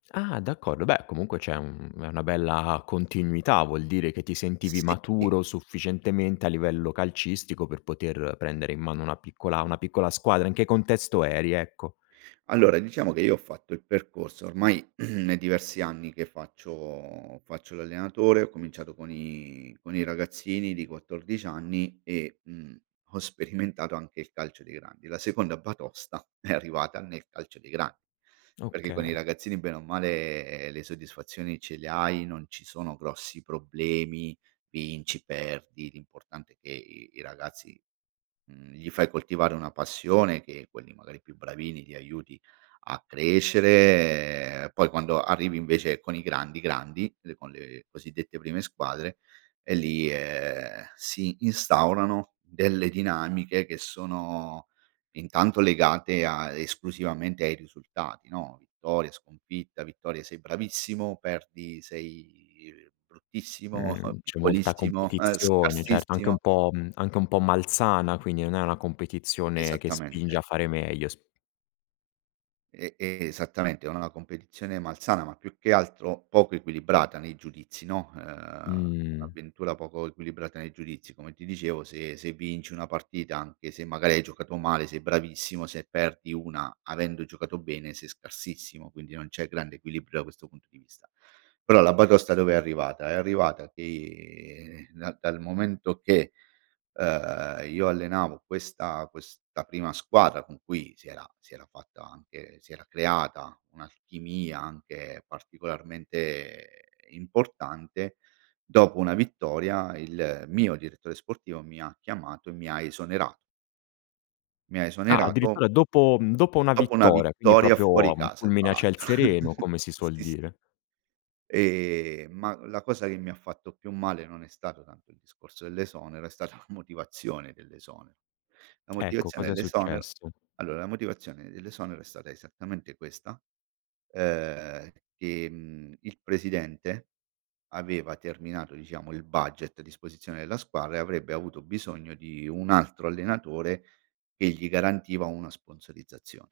Ah! D'accordo, beh comunque c'è un è una bella continuità, vuol dire che ti sentivi Sì. maturo sufficientemente, a livello calcistico, per poter prendere in mano una piccola una piccola squadra in che contesto eri? Ecco. Allora, diciamo che io ho fatto il percorso ormai è diversi anni che faccio faccio l'allenatore, ho cominciato con i con i ragazzini di 14 anni e, mhmm, ho sperimentato anche il calcio dei grandi. La seconda batosta è arrivata nel calcio dei gra perché con i Okay. ragazzini, bene o male, le soddisfazioni ce le hai, non ci sono grossi problemi, vinci, perdi, l'importante è che i i ragazzi, mhmm, gli fai coltivare una passione che, quelli magari più bravini, li aiuti a crescere, poi quando arrivi, invece, con i grandi, grandi, le con le cosiddette prime squadre, e lì, ehm, si instaurano, delle dinamiche che sono, intanto, legate a esclusivamente ai risultati, no, vittoria, sconfitta. Vittoria, sei bravissimo, perdi, sei bruttissimo, Mh, c'è molta piccolissimo, competizione, certo, anche un scarsissimo. po' mhmm, anche un po' malsana, quindi non è una competizione che spinge a Esattamente. fare meglio, s E e esattamente, è una la competizione malsana, ma più che altro, poco equilibrata nei giudizi, no. Uhm, Mh. avventura poco equilibrata nei giudizi, come ti dicevo, se se vinci 1 partita, anche se magari hai giocato male, sei bravissimo, se perdi 1 avendo giocato bene, sei scarsissimo, quindi non c'è grande equilibrio, da questo punto di vista. Però, la batosta dove è arrivata? È arrivata che dal dal momento che, uhm, io allenavo questa questa prima squadra con cui si era si era fatta, anche si era creata un'alchimia, anche particolarmente importante, dopo 1 vittoria il mio direttore sportivo mi ha chiamato, e mi ha esonera mi ha Ah! esonerato Addirittura dopo, mhmm, dopo 1 dopo 1 vittoria, quindi vittoria proprio fuori un casa, fra fulmine a ciel l'altr sereno, come si suol Sì, sì. dire. Ehm, ma, la cosa che mi ha fatto più male, non è stato tanto il discorso dell'esonero, è stata la motivazione dell'esonero. La Ecco, motivazione cosa è dell'esonero successo? allora, la motivazione dell'esonero è stata esattamente questa, uhm, che, mhmm, il presidente, aveva terminato, diciamo, il budget a disposizione della squadra e, avrebbe avuto bisogno di un altro allenatore, che gli garantiva una sponsorizzazione.